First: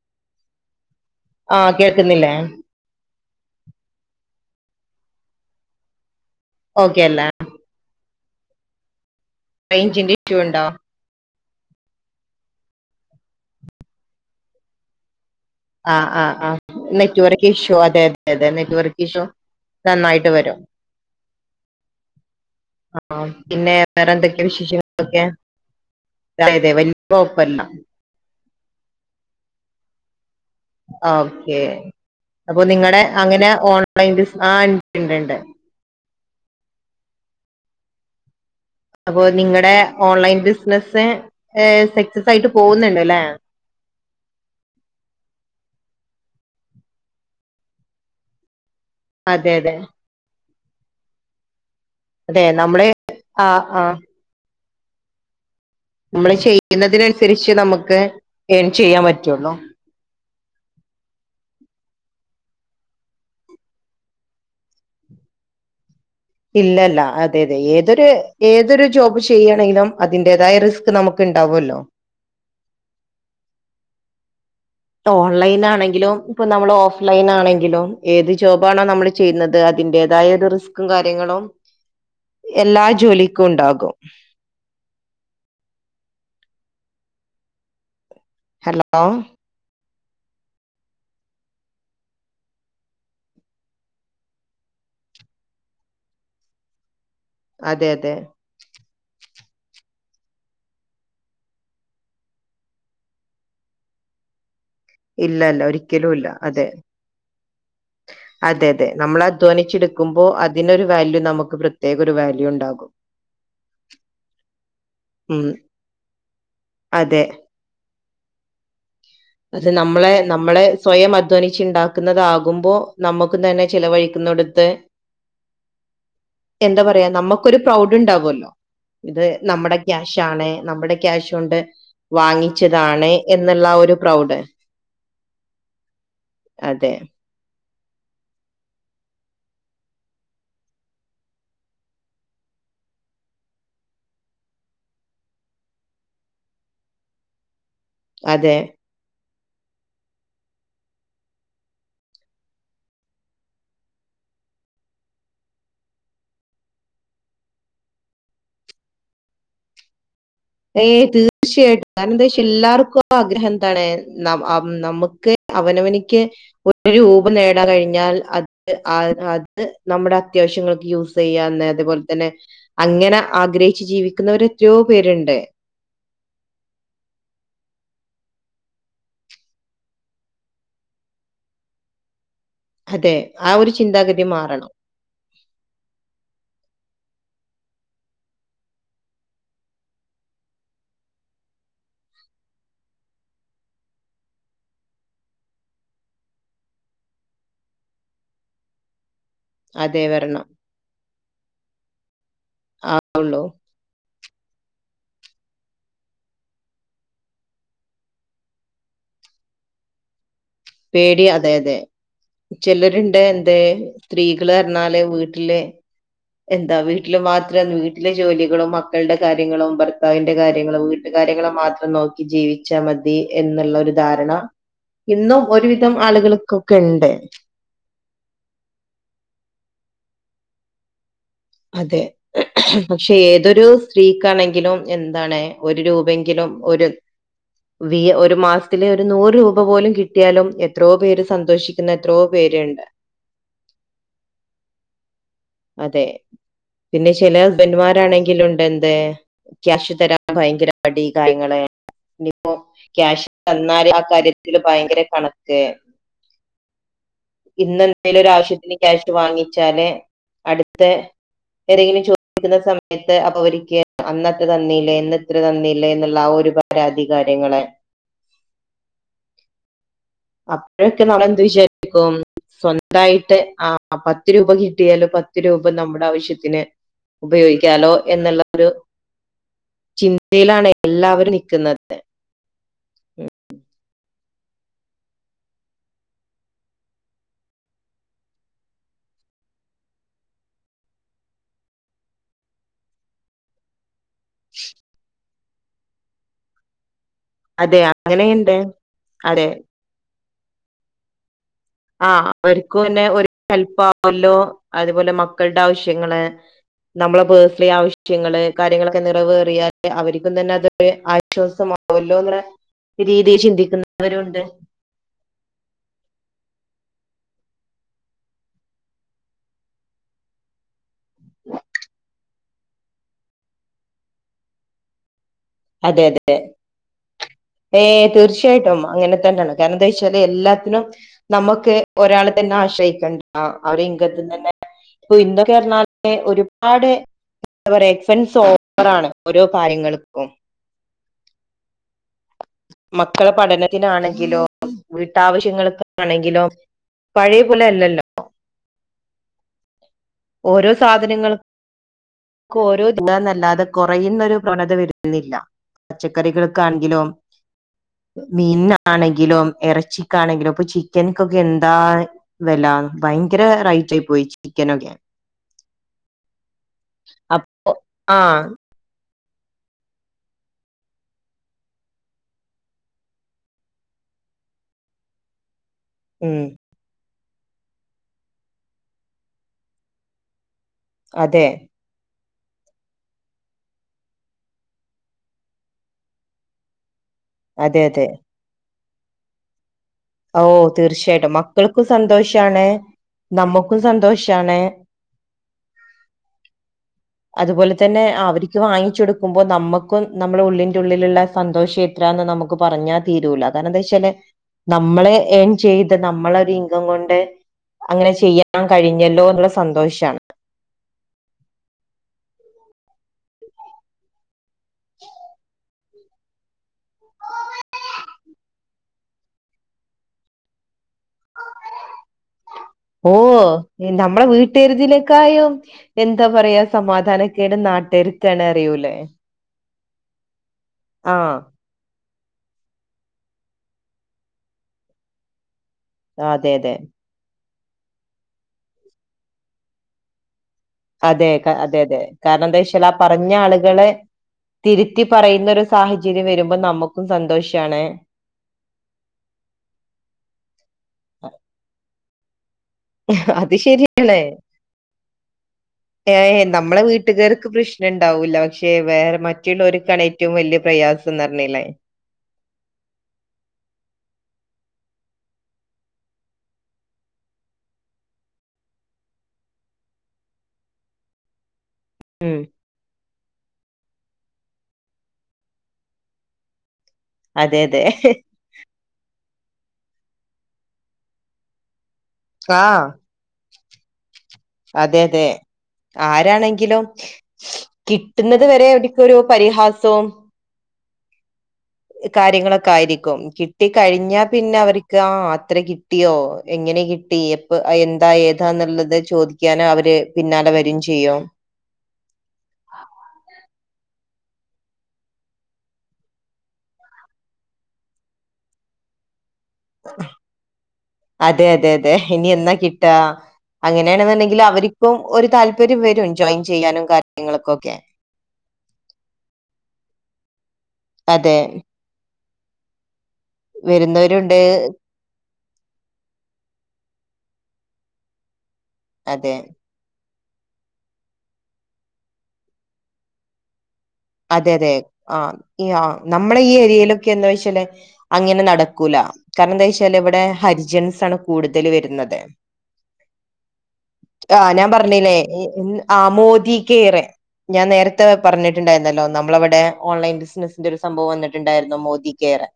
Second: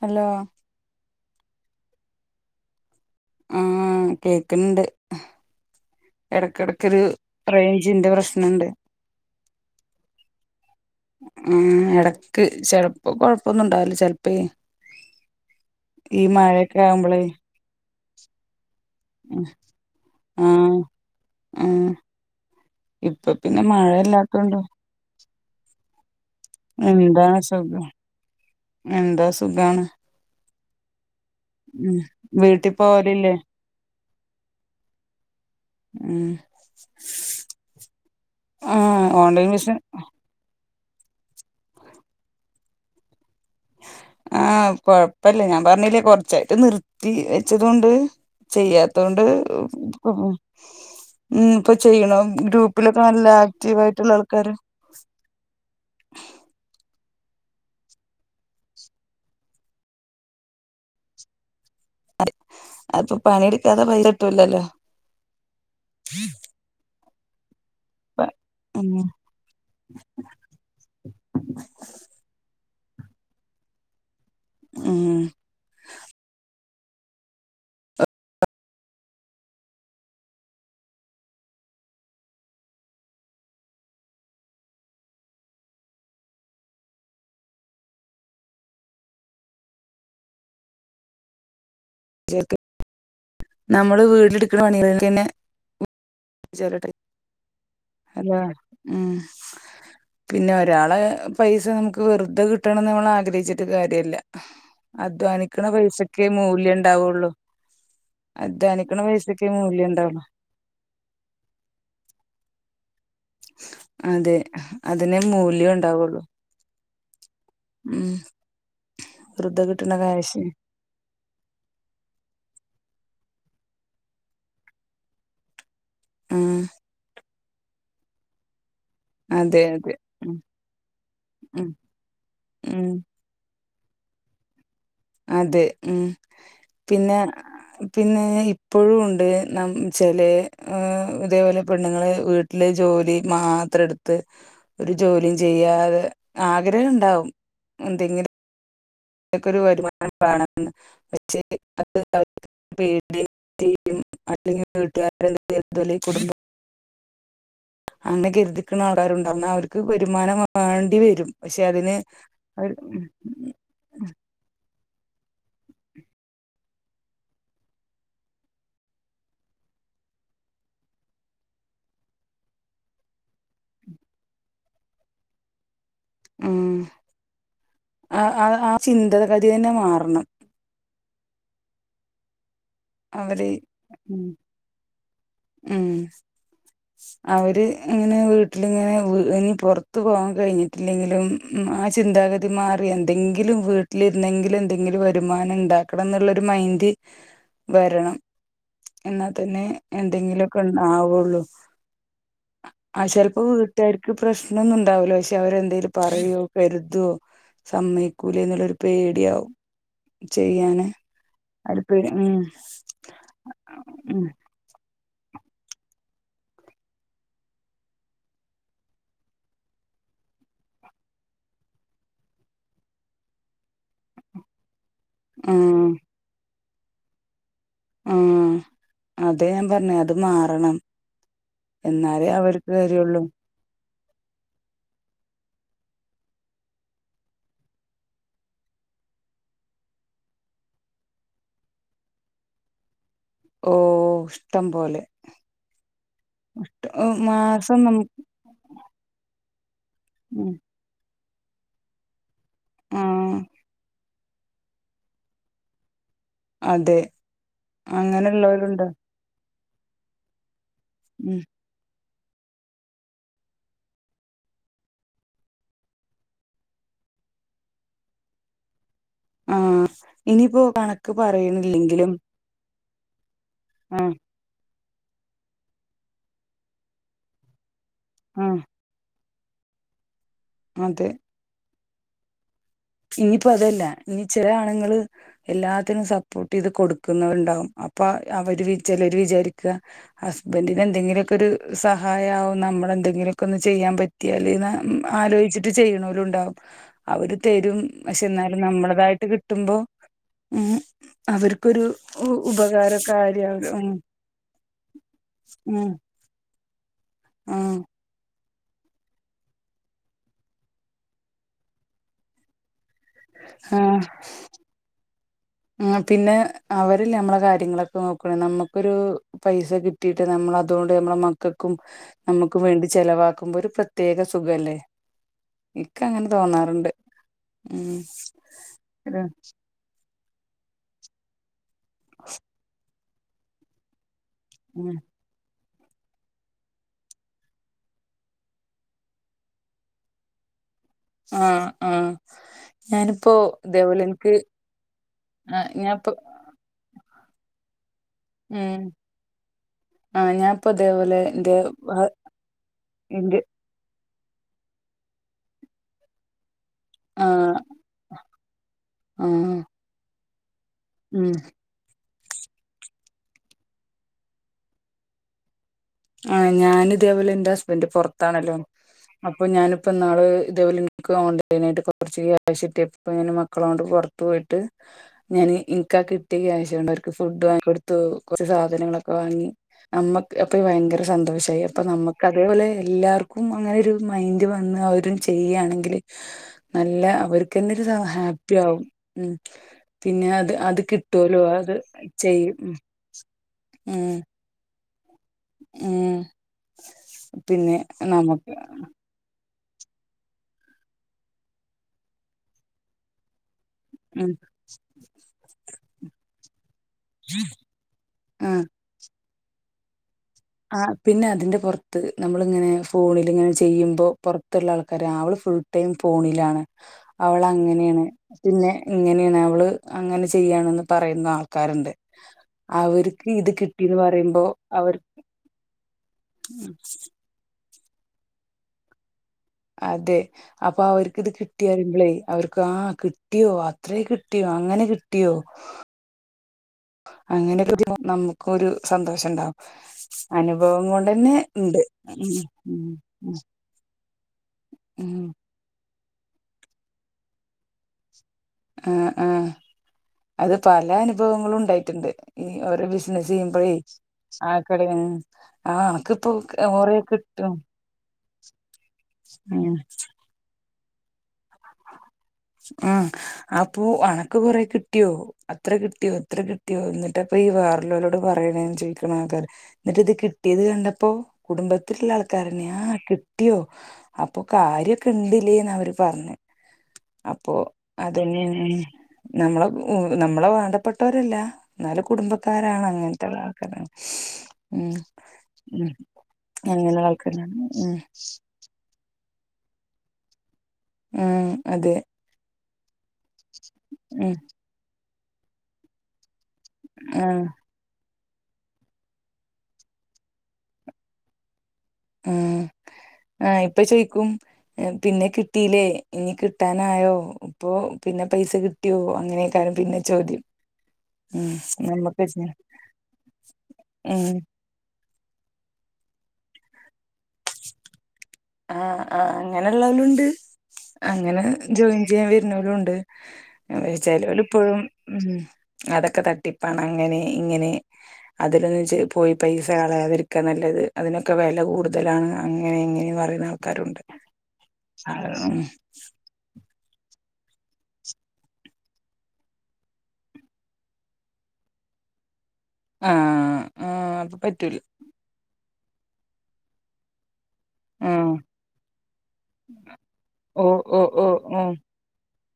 Hello ആ കേൾക്കുന്നില്ലേ ആ കേക്ക്ണണ്ട് ഇടക്കിടക്കൊ ഓക്കെ ഒരു അല്ല റേഞ്ചിന്റെ പ്രശ്നം ണ്ട് റേഞ്ചിന്റെ ഇഷ്യൂ ഉണ്ടോ ഉ ഇടക്ക് ചെലപ്പോ കൊഴപ്പൊന്നും ഇണ്ടാവില്ല ചെലപ്പോ ആഹ് ആഹ് ആഹ് നെറ്റ്‌വർക്ക് ഇഷ്യൂ അതെത് അതെ നെറ്റ്‌വർ ഇഷ്യൂ നന്നായിട്ട് ആ വരും. ആ ആഹ് ഇപ്പൊ പിന്നെ വേറെ എന്തൊക്കെ മഴയില്ലാത്തോണ്ട് വിശേഷങ്ങള് ഒക്കെ അതെ തെ വല്യ എന്താണ് കൊഴപ്പല്ല സുഖം എന്താ സുഖാണ് ഓക്കെ ഉം അപ്പൊ വീട്ടി നിങ്ങടെ പോവലില്ലേ അങ്ങനെ ഓൺ [unintelligible] ആഹ് ഇണ്ട് ഇണ്ട് ഉം ആ അപ്പൊ ഓൺലൈൻ നിങ്ങെടെ ബിസിന ഓൺലൈൻ ബിസ്നെസ് സ് ഏഹ് സെക്സെസ്സ് ആയിട്ട് പോവ്ന്ന് ഇണ്ട്ലെ ആഹ് കൊഴപ്പെല്ല ഞാൻ പർണിലെ കൊർച്ചായിട്ട് നിർത്തി വെച്ചതൊണ്ട് ചെയ്യാ ത്തോണ്ട് അതെ അതെ [unintelligible] ഉം ഇപ്പൊ ചെയ്യെണം അതെ നമ്മള് ഗ്രൂപ്പിലൊക്കെ നല്ല ആഹ് ആക്റ്റീവ് ആയിട്ട്ള്ള ആൾക്കാര് നമ്മെൾ ചെയ്യ്ന്നതിന്‌ അന്സെരിച്ച് നമുക്ക് ഏൺ ചെയ്യാൻ പറ്റൊള്ളു അതെ അയ് ഇപ്പം പണി ഇട്ക്കാതെ പൈസ കിട്ടൂലല്ലോ ഇല്ല ഇല്ല അ തെ അതെ ഏ തൊര് ഏതൊര് ഉം ജോബ് ചെയ്യാണെങ്കിലും അതിന്റെതായ റിസ്ക് നമുക്ക് ഇണ്ടാകോല്ലോ ഉം ട്ടോ ഓൺലൈൻ ആണെങ്കിലും ഇപ്പോ നമ്മെൾ ഓ ഓഫ് ലൈൻ ആണെങ്കിലും ഏത് ജോബാ ഹലോ ച്ചെക്ക് നമ്മെൾ വീട്ട് ഇട്ക്ക്ണ പണികെൾക്കെന്നെ [unintelligible] അതെ അതെ അതാ [unintelligible] പിന്നെ ഒരാള് പൈസ നമുക്ക് വെറുതെ കിട്ടണം എന്ന് നമ്മള് ആഗ്രഹിച്ചിട്ട് കാര്യല്ല അധ്വാനിക്കണ ഇല്ലല്ല ഒരിക്കലും പൈസക്കേ ഇല്ല അതെ മൂല്യം ഉണ്ടാവുള്ളു അതെ അതെ അധ്വാനിക്കണ നമ്മള് പൈസക്കേ മൂല്യം ഉണ്ടാവുള്ളു അധ്വാനിച്ചെടുക്കുമ്പോ അതിനൊരു വാല്യൂ നമുക്ക് പ്രത്യേക ഒരു വാല്യൂ ഉണ്ടാകും അതെ അതിനെ ഉം മൂല്യം ഉണ്ടാവുള്ളൂ അതെ ഉം വെറുതെ അത് കിട്ടണ നമ്മളെ കാശ് നമ്മളെ സ്വയം അധ്വാനിച്ചു ഉണ്ടാക്കുന്നതാകുമ്പോ- നമ്മുക്ക് തന്നെ ചിലവഴിക്കുന്നടുത്ത്- ആഹ് എന്താ പറയാ നമ്മു- ഒരു പ്രൗഡ് ഉണ്ടാവുമല്ലോ ഇത് അതെ നമ്മുടെ അതെ ക്യാഷ് ഉം ആണ് നമ്മുടെ ക്യാഷ് കൊണ്ട് ഉം ഉം വാങ്ങിച്ചതാണ് എന്നുള്ള ഒരു- പ്രൗഡ് അതെ ഉം അതെ പിന്നെ പിന്നെ ഇപ്പോഴും ഉണ്ട് നം ചില ഇതേപോലെ പെണ്ണുങ്ങളെ വീട്ടില് ജോലി മാത്രം എടുത്ത് ഒരു ജോലിയും ചെയ്യാതെ ആഗ്രഹം ഉണ്ടാവും അതെ ഇതൊക്ക ഒരു വരുമാനം കാണാണ് [unintelligible] പക്ഷേ അല്ലെങ്കിൽ വീട്ടുകാരോല കുടുംബ അങ്ങനെ കരുതിക്ക്ണെ ആൾക്കാരുംണ്ടാവും ന്ന അവർക്ക് ഒര് ഏ തീർച്ചയായിട്ടും കാരണം എന്താ വച്ച അവര് എല്ലാർക്കും ആഗ്രഹം എന്താണ് നമ്മുക്ക് ക്ക് അവനവനിക്ക് ഒരു രൂപ നേടാൻ കഴിഞ്ഞാൽ അത് അത് നമ്മുടെ അത്യാവശ്യങ്ങൾക്ക് യൂസ് ചെയ്യാന്ന് അത്പോലെ തന്നെ അങ്ങനെ ആഗ്രഹിച്ച് ജീവിക്കുന്നവർ എത്രയോ പേരുണ്ട്. ഉം ആ ആ ചിന്തഗതി തന്നെ മാറണം. അതെ അവര് ആ ഒരു ചിന്താഗതി ഉം മാറണം ഉം അവര് ഇങ്ങനെ വീട്ടിലിങ്ങനെ ഇനി പുറത്ത് പോകാൻ കഴിഞ്ഞിട്ടില്ലെങ്കിലും, ആ ചിന്താഗതി മാറി എന്തെങ്കിലും വീട്ടിലിരുന്നെങ്കിലും എന്തെങ്കിലും വരുമാനം ഉണ്ടാക്കണം എന്നുള്ളൊരു മൈൻഡ് വരണം. എന്നാൽ തന്നെ അതെ വരണം എന്തെങ്കിലുമൊക്കെ ആവുള്ളൂ. ആ ചിലപ്പോ വീട്ടാർക്ക് ക്ക് പ്രശ്നൊന്നും ഉണ്ടാവൂല പക്ഷെ അവരെന്തേലും പറയോ കരുതോ സമ്മയിക്കൂലേ എന്നുള്ളൊരു പേടിയാവും. ചെയ്യാന് പേടി അതെ അതെ ഒര് പേടി ഉം ചിലരുണ്ട് എന്തേ സ്ത്രീകൾന്ന് ല് വീട്ടില് എന്താ വീട്ടില് മാത്രം വീട്ടിലെ ജോലികളും മക്കളുടെ കാര്യങ്ങളും ഭർത്താവിന്റെ കാര്യങ്ങളോ വീട്ട കാര്യങ്ങളോ മാത്രം നോക്കി ജീവിച്ചാൽ മതി, എന്നുള്ള ഒരു ധാരണ ഇ ഉം ആഹ് ഒരുവിധം ആളുകൾക്കും ഒക്കെണ്ട്. ആ അതാ ഞാൻ പറഞ്ഞേ അത് മാറണം. അതെ. എന്നാലേ അവർക്ക് പക്ഷെ കാര്യള്ളൂ ഏതൊരു, സ്ത്രീക്കാണെങ്കിലും എന്താണ് ഒരു രൂപയെങ്കിലും ഒരു വി ഒരു മാസത്തിലെ ഒരു നൂറ് രൂപ പോലും കിട്ടിയാലും എത്രോ പേര്, സന്തോഷിക്കുന്ന എത്രോ പേരുണ്ട്. ഓ ഇഷ്ടം പോലെ. അതെ പിന്നെ ഉം ചില മാസം ഹസ്ബൻഡ് നമു മാരാണെങ്കിലും ഉണ്ട്, എന്ത് ക്യാഷ് തരാൻ ഉം ഭയങ്കര മടി. കാര്യങ്ങളെ ഇനി ഇപ്പൊ ക്യാഷ് ആഹ് തന്നാല് ആ കാര്യ- തിൽ ഭയങ്കര കണക്ക്, അതെ ഇന്ന് എന്തേലും ഒരു ആവശ്യത്തിന് അങ്ങനെള്ളോരുണ്ട് ക്യാഷ് വാങ്ങി വച്ചാല് അടുത്ത ത്തെ ഉം ഏതെങ്കിലും ചോ - ദിക്കുന്ന സമയത്ത് അപ്പൊ അവരിക്ക് അന്നത്ര തന്നില്ലേ ഇന്നിന്ത്ര തന്നില്ലേ എന്നുള്ള ഒരു പരാതി കാര്യങ്ങള് ആഹ അപ്പോഴൊക്കെ നമ്മള് എന്ത് വിചാരിക്കുംപ്പോ സ്വന്ത തായിട്ട് ആ ആഹ് പത്ത് രൂപ കി കിട്ടിയാല് പത്ത് രൂപ നമ്മുടെ ആവശ്യത്തിന് ഉപയോഗിക്കാലോ എന്നുള്ള ആഹ് ഒരു ചി ന്തയിലാണ് എല്ലാവരും നിക്കുന്നത് [unintelligible] ഇനിപ്പോ അതല്ല ഇനി ചില ആണുങ്ങൾ എല്ലാത്തിനും സപ്പോർട്ട് ചെയ്ത് കൊടുക്കുന്നവരുണ്ടാവും അപ്പ അവര് ചിലര് വിചാരിക്ക ഹസ്ബൻറിന് എന്തെങ്കിലു ഒക്കൊരു ഒരു സഹായാവും നമ്മളെന്തെങ്കിലുമൊക്കെ ഒന്ന് ചെയ്യാൻ പറ്റിയാല് ന്ന് ആലോയിച്ചിട്ട് ചെയ്യണോലും ഉണ്ടാവും അവർ തരും അതെ പക്ഷെ അങ്ങനെയുണ്ട് എന്നാലും നമ്മളതായിട്ട് അതെ കിട്ടുമ്പോ ഉം അവർ ആഹ് അവർക്കുംന്നെ ഒരു ഹെല്പ്പ് ഉം ആവല്ലോ അതുപോലെ മക്കളുടെ ഉം ആവശ്യങ്ങള് നമ്മള പേർസ്ണിലീ ആഹ് ആവശ്യങ ള് കാര്യങ്ങളൊക്കെ നിറവേറിയാല് അവർക്കും തന്നെ അതൊരു ആശ്വാസമാവൊല്ലോന്ന്ള്ള രീതീ ചിന്തിക്കുന്നവരൂണ്ട് ഉം പിന്നെ അവരല്ലേ നമ്മളെ കാര്യങ്ങളൊക്കെ നോക്ക്ണ നമ്മുക്കൊരു പൈസ കിട്ടിയിട്ട് നമ്മൾ അതുകൊണ്ട് നമ്മള മക്കൾക്കും നമ്മുക്കും വേണ്ടി ചെലവാക്കുമ്പോ ഒരു പ്രത്യേക സുഖല്ലേ ഇക്ക് അതെ അങ്ങനെ അതെ തോന്നാറുണ്ട് ഏ ഉം തീർച്ചയായിട്ടും അങ്ങനെ ഒരു, തന്നാണ് കാരണംന്താ ച്ചാല് എല്ലാത്തിനും നമക്ക് ഒരാളെ തന്നെ ആശ്രയിക്കണ്ട ആഹ് അവരെ ഇങ്കത്തിന്നെ ഉം ഇന്നൊക്കെ പർഞ്ഞാ ഒരുപാട് എന്താ പറയ എക്സ്പെൻസ് ഓവറാണ് ഓരോ കാര്യങ്ങളും ക്കും ആഹ് ആഹ് മക്കളെ ഞാനിപ്പോ ഇതേപോലെ ഇൻക്ക് പഠനത്തിനാണെങ്കിലോ ആ ഞാ ഇപ്പം വീട്ടാവശ്യങ്ങൾക്കാണെങ്കിലോ പഴയ പോലെ അല്ലല്ലോ ഉം ആ ഞാൻപ്പോ ഓരോ ഇതേപോലെ സാധനങ്ങൾ എന്റെ ഭ- ക്കോരോ എന്റെ ല്ലാതെ കുറയാ ന്നൊരു പ്രവണത വരുന്നില്ല പച്ചക്കറികൾ ക്കാണെങ്കിലും ആ ആ മീൻനാണെങ്കിലും എറച്ചി ക്കാണെങ്കിലും ഇപ്പൊ ഉം ചിക്കൻക്കൊക്കെ എന്താ വെല ഭയങ്കര റൈറ്റ് ആയി പോയി ചിക്കനൊക്കെ ആ ഞാന് ഇതേപോലെ എൻ്റെ അപ്പൊ ഹസ്ബൻഡ് ആഹ് പൊറത്താണല്ലോ അപ്പം ഞാനിപ്പൊന്നാള് ഇതേപോലെ ഇൻക്ക് ഓൺലൈനായിട്ട് കുറച്ച് ക്യാഷ് കിട്ടിയപ്പം ഞാൻ മക്കളോട് പുറത്തു പോയിട്ട് ഞാന് ഇ ൻക്കാ കിട്ട്യ ഉം കാശൊണ്ട് ഓ ഫുഡ് വാങ്ങി കൊടുത്തു കൊറച്ച് സാധനങ്ങളൊക്കെ വാങ്ങി നമ്മക്ക് ഇപ്പ ഭയങ്കര അതെ സന്തോഷായി ഇപ്പ നമ്മ ക്കതേപോലെ എല്ലാർക്കും അങ്ങനെ ഒരു മൈൻഡ് വന്ന് അവരും ചെയ്യാണെങ്കിൽ നല്ല അവർക്ക് അതെ എന്നൊരു അതെ ഹാപ്പി ആാവും ഉം പിന്നെ ഓ അത് അത് തീർച്ചയായിട്ടും കിട്ടുവലോ അത് മക്കൾക്കും ചെയ്യും സന്തോഷാണ് നമ്മുക്കും ഉം സന്തോഷാണ് ഉം പിന്നെ നമുക്ക് അപ്പം നമ്മുക്കും നമ്മൾ ഉള്ളിൻ്റെ ഉള്ളിലുള്ള സന്തോഷം എത്രയാന്ന് നമുക്ക് പറഞ്ഞാൽ തീരൂല കാരണം എന്താ വെച്ചയ്ഞ്ഞാല്‌ ഉം നമ്മള് ഏൻ ചെയ്ത് നമ്മള കൊണ്ട് അങ്ങനെ ചെയ്യാൻ ആഹ് കഴിഞ്ഞല്ലോ എന്നുള്ള സന്തോഷാണ് ആ പിന്നെ അതിന്റെ പുറത്ത് നമ്മൾ ഇങ്ങനെ ഫോണിൽ ഇങ്ങനെ ചെയ്യുമ്പോ പുറത്തുള്ള ആൾക്കാര് അവള് ഫുൾ ടൈം ഫോണിലാണ് അവൾ അങ്ങനെയാണ് പിന്നെ ഇങ്ങനെയാണ് അവള് അങ്ങനെ ചെയ്യാണന്ന് പറയുന്ന ആൾക്കാരുണ്ട് ഓ അവർക്ക് ഇത് കിട്ടീന്ന് നമ്മളെ പറയുമ്പോ അവർ വീട്ടിരുതിലേക്കായോ [unintelligible] എന്താ പറയാ സമാധാനക്കേട് നാട്ട ര്ക്കാണ് അറിയൂലേ അതെ അപ്പൊ അവർക്ക് ഇത് ആഹ് കിട്ടിയ റിമ്പളേ അവർക്ക് ആ കിട്ടിയോ അത്രേ കിട്ടിയോ അങ്ങനെ കിട്ടിയോ [inaudible] ആ അതെ അതെ അങ്ങനെ [inaudible] നമുക്കും ഒരു സന്തോഷം ഉണ്ടാവും അനുഭവം അതെ കൊണ്ടന്നെ അതെ ഉണ്ട് അതെ കാരണം എന്താ വെച്ചാൽ ഉം ആ പറഞ്ഞ ഉം ആളുകളെ തിരുത്തി ഉം പറയുന്ന ഒരു സാഹ ചര്യം വരുമ്പോ നമുക്കും സന്തോഷാണ് ആഹ ആഹ അത് പല അനുഭവങ്ങളും ഉണ്ടായിട്ടുണ്ട് ഈ ഓരോ ബിസിനസ് അത് ചെയ്യുമ്പോഴേ ശരിയാണേ ആ കട ആ ഏ അനക്കിപ്പോ നമ്മളെ കൊറേ വീട്ടുകാർക്ക് കിട്ടും പ്രശ്നം ഉണ്ടാവൂല്ല പക്ഷേ വേറെ ഉം മറ്റുള്ളവർക്കാണ് ഏറ്റവും വലിയ പ്രയാസം സം ന്നർഞ്ഞിലേ ആ അപ്പൊ അണക്ക് കൊറെ കിട്ടിയോ അത്ര കിട്ടിയോ ഇത്ര കിട്ടിയോ എന്നിട്ട്പ്പ ഈ വേറള്ളോ ലോട് പറയണ ചോദിക്കണ ആൾക്കാർ എന്നിട്ട് ഇത് കിട്ടിയത് കണ്ടപ്പോ കുടുംബ ത്ത്ള്ള ഉം ആൾക്കാരന്നെ ആ കി കിട്ടിയോ അപ്പൊ കാര്യ ഒക്കെ ഇണ്ട്ല്ലേന്ന് അവര് പറഞ്ഞ് അപ്പൊ അതെ അതെ അതന്നെയ നമ്മളെ നമ്മളെ വാണ്ടപ്പെട്ടവരല്ല എന്നാല ആഹ് കുടുംബക്കാരാണ് അങ്ങനത്തെ ആൾക്കാര ഉ അതെ അതെ ഉ ആരാണെങ്കിലും അങ്ങെനെ ആൾക്കാരാണ് ഉ കിട്ടുന്നത് വരെ അവർക്കൊരു പരിഹാസവും ആഹ കാര്യങ്ങളൊക്കെ [inaudible] ക്കും കിട്ടി കഴിഞ്ഞാ ഉം പിന്നെ അവർക്ക് അത്ര കിട്ടിയോ എങ്ങനെ കിട്ടി ആഹ് അപ്പൊ എന്തായി തന്നുള്ളത് ചോദിക്കാന് അവര് പിന്നാലെ വരികയും ചെയ്യും ഉം ആ ഇപ്പൊ ചോയി ക്കും പിന്നെ കിട്ടില്ലേ ഇനി കിട്ടാനായോ ഇപ്പോ പിന്നെ പൈസ കിട്ടിയോ അങ്ങനെ അതെ അതെ അതെ ഇനി നമ്മക്ക് എന്നാ കിട്ട ഉം അങ്ങനെയാണെന്നുണ്ടെങ്കിൽ അവർക്കും ഒരു താല്പര്യം വരും ജോയിൻ ചെയ്യാനും കാര്യങ്ങൾക്കൊക്കെ ആ ആ അങ്ങനെള്ളാവരും ഉണ്ട് അതെ അങ്ങനെ ജോയിൻ ചെയ്യാൻ വര- ന്നോരുംഉണ്ട് വരുന്നവരുണ്ട് ചെലോര് ഇപ്പോഴും അതൊക്കെ തട്ടിപ്പാണ് അങ്ങനെ ഇങ്ങനെ അതിലൊന്ന് പോയി അതെ പൈസ കളയാതിരി- ഒക്കെ നല്ലത് അതിനൊക്കെ വില കൂടുതലാണ് അങ്ങനെ എങ്ങനെ പറയും അതെ അതെ ആ ആഹ് ആ നമ്മളെ ഈ ഏരിയയിലും എന്താ വെച്ചാല് അങ്ങനെ നടക്കൂല കാരണം എന്താ വെച്ചാല് ഇവിടെ ഹരിജൻസ് ആണ് കൂടുതൽ വരുന്നത് ആഹ് ആഹ് അപ്പൊ ആ ഞാൻ പറ്റൂല പറഞ്ഞില്ലേ ആ മോദി കെയറ് ഞാൻ നേരത്തെ ആഹ് പറഞ്ഞിട്ടുണ്ടായിരുന്നു ഹലോ നമ്മളിവിടെ ഓൺലൈൻ ബിസിനസ്സിന്റെ ഒരു ഓഹ് സംഭവം ഓഹ് ഓഹ് വന്നിട്ടുണ്ടായിരുന്നു ഓഹ് മോദി കെയർ കേര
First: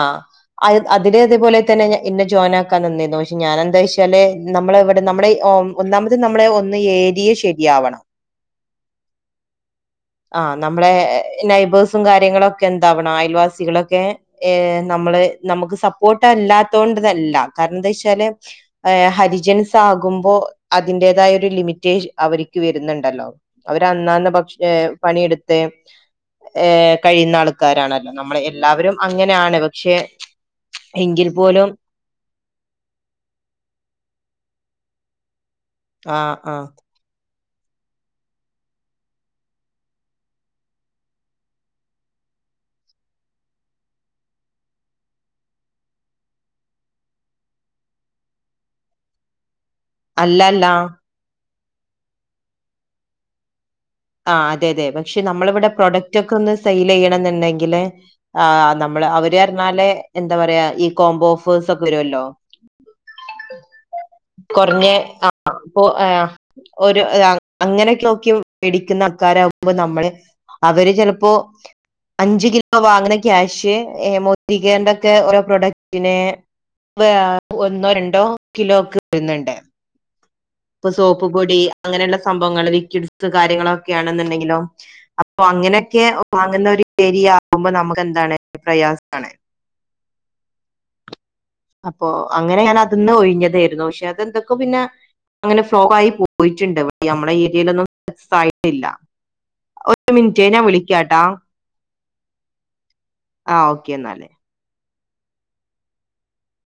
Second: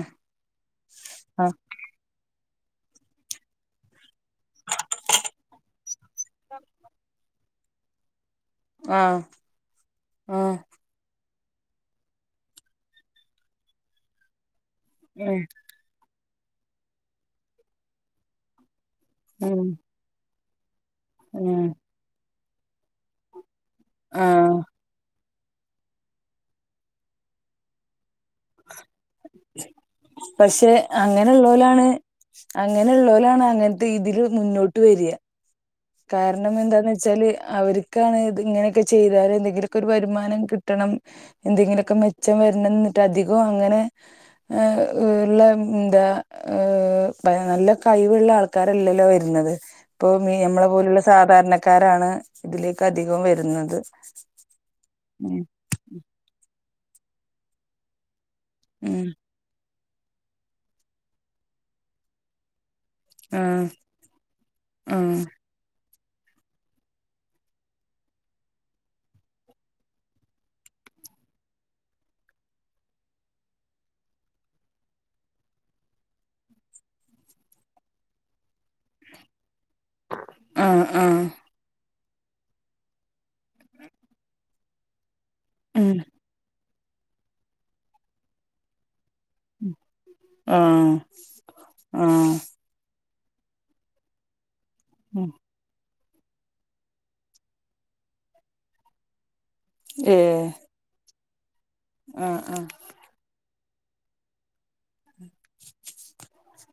ആ ആഹ് അതിലതേപോലെ തന്നെ ഇന്നെ ജോയിൻ ആക്കും ആക്കാൻ നിന്നിരുന്നു പക്ഷെ ഞാൻന്താ- ചില നമ്മള ഇവിടെ നമ്മളെ [inaudible] ഒന്നാമത് നമ്മളെ ഒന്ന് ഏരിയെ ശരിയാവണം ആഹ് ആഹ് അ ആഹ് നമ്മളെ നൈബേഴ്സും കാര്യങ്ങളൊക്കെ എന്താവണം അയൽവാസികളൊക്കെ നമ്മള് നമുക്ക് സപ്പോർട്ട് ഇഷ്‌ടം അല്ലാത്തോണ്ടതല്ല കാരണം എന്താ വെച്ചാല് ഉം ഉം ഹരിജൻസ് ആകുമ്പോ അതിന്റേതായ ഒരു ഉം ലിമിറ്റ് അവര് ക്ക് വരുന്നുണ്ടല്ലോ അവര് അന്നാന്ന് ആഹ് പക്ഷേ പണിയെടുത്ത് ത്ത് ഏ കഴിയുന്ന ആൾക്കാരണ പക്ഷെ എങ്കിൽ പോലും അങ്ങനെയുള്ളോലാണ് അങ്ങനെയുള്ളോലാണ് അങ്ങനത്തെ ഇതില് മുന്നോ ട്ട് വര്യ ആഹ് കാരണം ആഹ് എന്താന്ന് വെച്ചാല് അവര്ക്കാണ് ഇത് ഇങ്ങനെയൊക്കെ ചെയ്താലെ എന്തെങ്കിലുമൊക്കെ ഒരു വരുമാനം കിട്ടണം എന്തെങ്കിലുമൊക്കെ മെച്ചം വരണം എന്നിട്ട് അധികവും അങ്ങനെ ഉള്ള എന്താ ഏ നല്ല കഴിവുള്ള ആൾക്കാരല്ലല്ലോ വരുന്നത് ഇപ്പൊ മീ- നമ്മളെ അല്ലല്ല പോലുള്ള സാധാരണക്കാരാണ് ഇതിലേക്ക് അധികവും വരുന്നത് ആ അതെ അതെ പക്ഷെ ഉം നമ്മള് ഇവിടെ പ്രൊഡക്റ്റ് ഒക്കെ ഒന്ന് സെയ്ല് ചെയ്യണം ന്നുണ്ടെങ്കില് ആ നമ്മള് അവര് അറിഞ്ഞാലേ എന്താ പറയാ ഈ കോംബോ ഓഫേഴ്സ് ഒക്കെ വരുമല്ലോ ഉം ആഹ് കുറഞ്ഞെ ആഹ് ആ പോ ആ ഒരു അങ്ങ് അങ്ങനെയൊക്കെ നോക്കി മേടിക്കുന്ന ആക്കാരാവുമ്പോ നമ്മള് അവര് ചെലപ്പോ അഞ്ച് കിലോ വാങ്ങുന്ന ക്യാഷ് മോദികെയറിന്റൊക്കെ ഓരോ പ്രൊഡക്റ്റ്ന് ഒന്നോ രണ്ടോ കിലോ ക്ക് തരുന്നുണ്ട് ആഹ് ഇപ്പൊ ആഹ് സോപ്പ്പൊടി അങ്ങനെയുള്ള സംഭവങ്ങള് വികിഡ്ത് കാര്യങ്ങളൊക്കെ ആണെങ്കിലോ ഒ ഉം അങ്ങനെയൊക്കെ വാങ്ങുന്നോര് ശരിയാകുമ്പോ നമുക്ക് എന്താണ് പ്രയാസം ണ് ആഹ് അപ്പൊ ആഹ് അങ്ങനെയാണ് അതിന്ന് ഒഴി ഒഴിഞ്ഞതായിരുന്നു പക്ഷെ അതെന്തൊക്കെ പിന്നെ അങ്ങനെ ഫ്ലോഗ് ആയി പോയിട്ട്ണ്ട് നമ്മുടെ ഏരിയയിലൊന്നും സായിട്ടില്ല ഒരു മിനിറ്റ് ഞാൻ വിളിക്കാട്ടാ ഉം ഉം ആഹ് ഓക്കെ എന്നാല് [unintelligible]